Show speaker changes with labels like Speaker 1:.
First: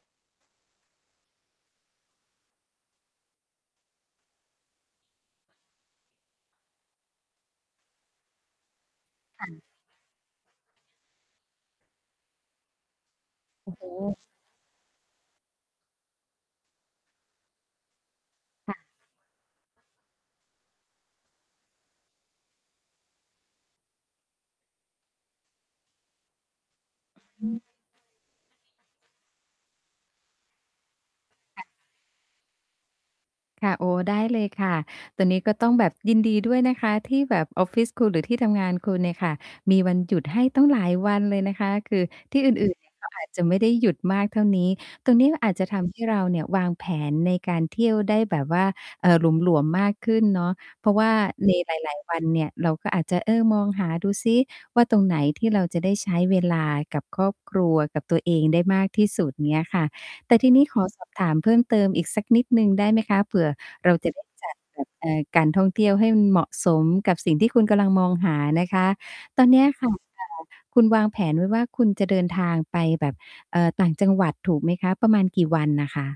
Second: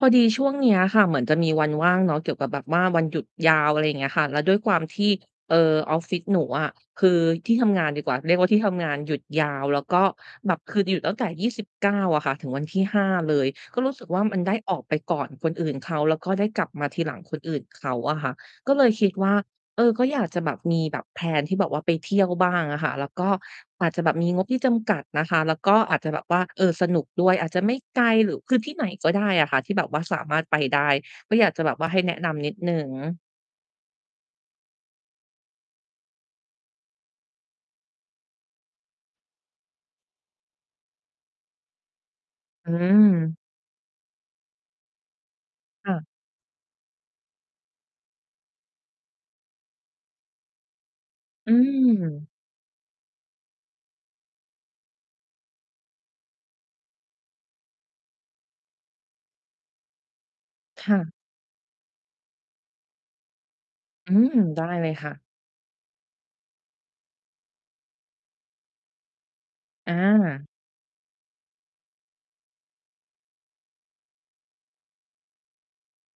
Speaker 1: พอดีช่วงเนี้ยค่ะเหมือนจะมีวันว่างเนาะ เกี่ยวกับแบบว่าวันหยุดยาว อะไรอย่างเงี้ยค่ะ แล้วด้วยความที่ เอ่อ ออฟฟิศหนูอะ คือที่ทำงานดีกว่า เรียกว่าที่ทำงานหยุด
Speaker 2: ค
Speaker 1: ย
Speaker 2: ่
Speaker 1: า
Speaker 2: ะ
Speaker 1: วแล้วก็แบบคือหยุดตั้งแต่ 29 อะค่ะ ถึงวันที่ 5 เลย
Speaker 2: โอ้
Speaker 1: ก็
Speaker 2: โ
Speaker 1: รู้สึก
Speaker 2: ฮ
Speaker 1: ว่ามันได้ออกไปก่อนคนอื่นเขา แล้วก็ได้กลับมาทีหลังคนอื่นเขาอะค่ะ ก
Speaker 2: ค
Speaker 1: ็
Speaker 2: ่
Speaker 1: เล
Speaker 2: ะ
Speaker 1: ยคิดว่า เออ ก็อยากจะแบบมีแบบ แพลน ที่แบบว่าไปเที่ยวบ้างอะค่ะ แล้วก็อาจจะแบบมีงบที่จำกัดนะคะ แล้วก็อาจจะแบบว่า เออ สนุกด้วย
Speaker 2: อ
Speaker 1: อาจ
Speaker 2: ื
Speaker 1: จ
Speaker 2: อ
Speaker 1: ะไม่ไกลหรือ คือที่ไหนก็ได้อะค่ะที่แบบว่าสามารถไปได้ ก็อยากจ
Speaker 2: ค
Speaker 1: ะ
Speaker 2: ่ะ
Speaker 1: แบบว่าให้แนะนำนิดหนึ่ง
Speaker 2: ค่ะ โอ้โฮ ได้เลยค่ะ ตรงนี้ก็ต้องแบบยินดีด้วยนะคะ ที่แบบออฟฟิศคุณหรือที่ทำงานคุณเนี่ยค่ะมีวันหยุดให้ตั้งหลายวันเลยนะคะ คือที่ อ
Speaker 1: อื
Speaker 2: ื่น ๆ เนี่ยเขาอาจ
Speaker 1: ม
Speaker 2: จะไม่ได้ หยุดมากเท่านี้ ตรงนี้อาจจะท
Speaker 1: ค
Speaker 2: ำ
Speaker 1: ่
Speaker 2: ให้
Speaker 1: ะ
Speaker 2: เราเนี่ยวางแผนในการเที่ยวได้แบบว่า เอ่อ หลวม ๆ มากขึ้นเนาะ เพราะว่า
Speaker 1: อ
Speaker 2: ใ
Speaker 1: ื
Speaker 2: น หลาย ๆ วัน
Speaker 1: ม
Speaker 2: เนี่ยเราก็อาจจะ เออ มองหาดูซิว่า ตรงไหนที่เราจะได้ใช้เวลากับครอบครัว กับตัวเองได้มากที่สุด เงี้ยค่ะ แต่ทีนี้ขอ
Speaker 1: ค่
Speaker 2: ส
Speaker 1: ะ
Speaker 2: อบ ถามเพิ่มเติมอีกสักนิดหนึ่งได้ไหมคะ เผื่อเรา จ
Speaker 1: อ
Speaker 2: ะ
Speaker 1: ื
Speaker 2: ได้
Speaker 1: ม
Speaker 2: จัด
Speaker 1: ได้
Speaker 2: แบ
Speaker 1: เล
Speaker 2: บ
Speaker 1: ย
Speaker 2: เ
Speaker 1: ค
Speaker 2: อ
Speaker 1: ่
Speaker 2: ่
Speaker 1: ะ
Speaker 2: อ การท่องเที่ยวให้เหมาะสมกับสิ่งที่คุณกำลังมองหานะคะ ตอนเนี้ยค่ะ
Speaker 1: อ
Speaker 2: เอ่อ
Speaker 1: า
Speaker 2: คุณวางแผนไว้ว่าคุณจะเดินทางไปแบบ เอ่อ ต่างจังหวัดถูกไหมคะ? ประมาณกี่วันอะคะ?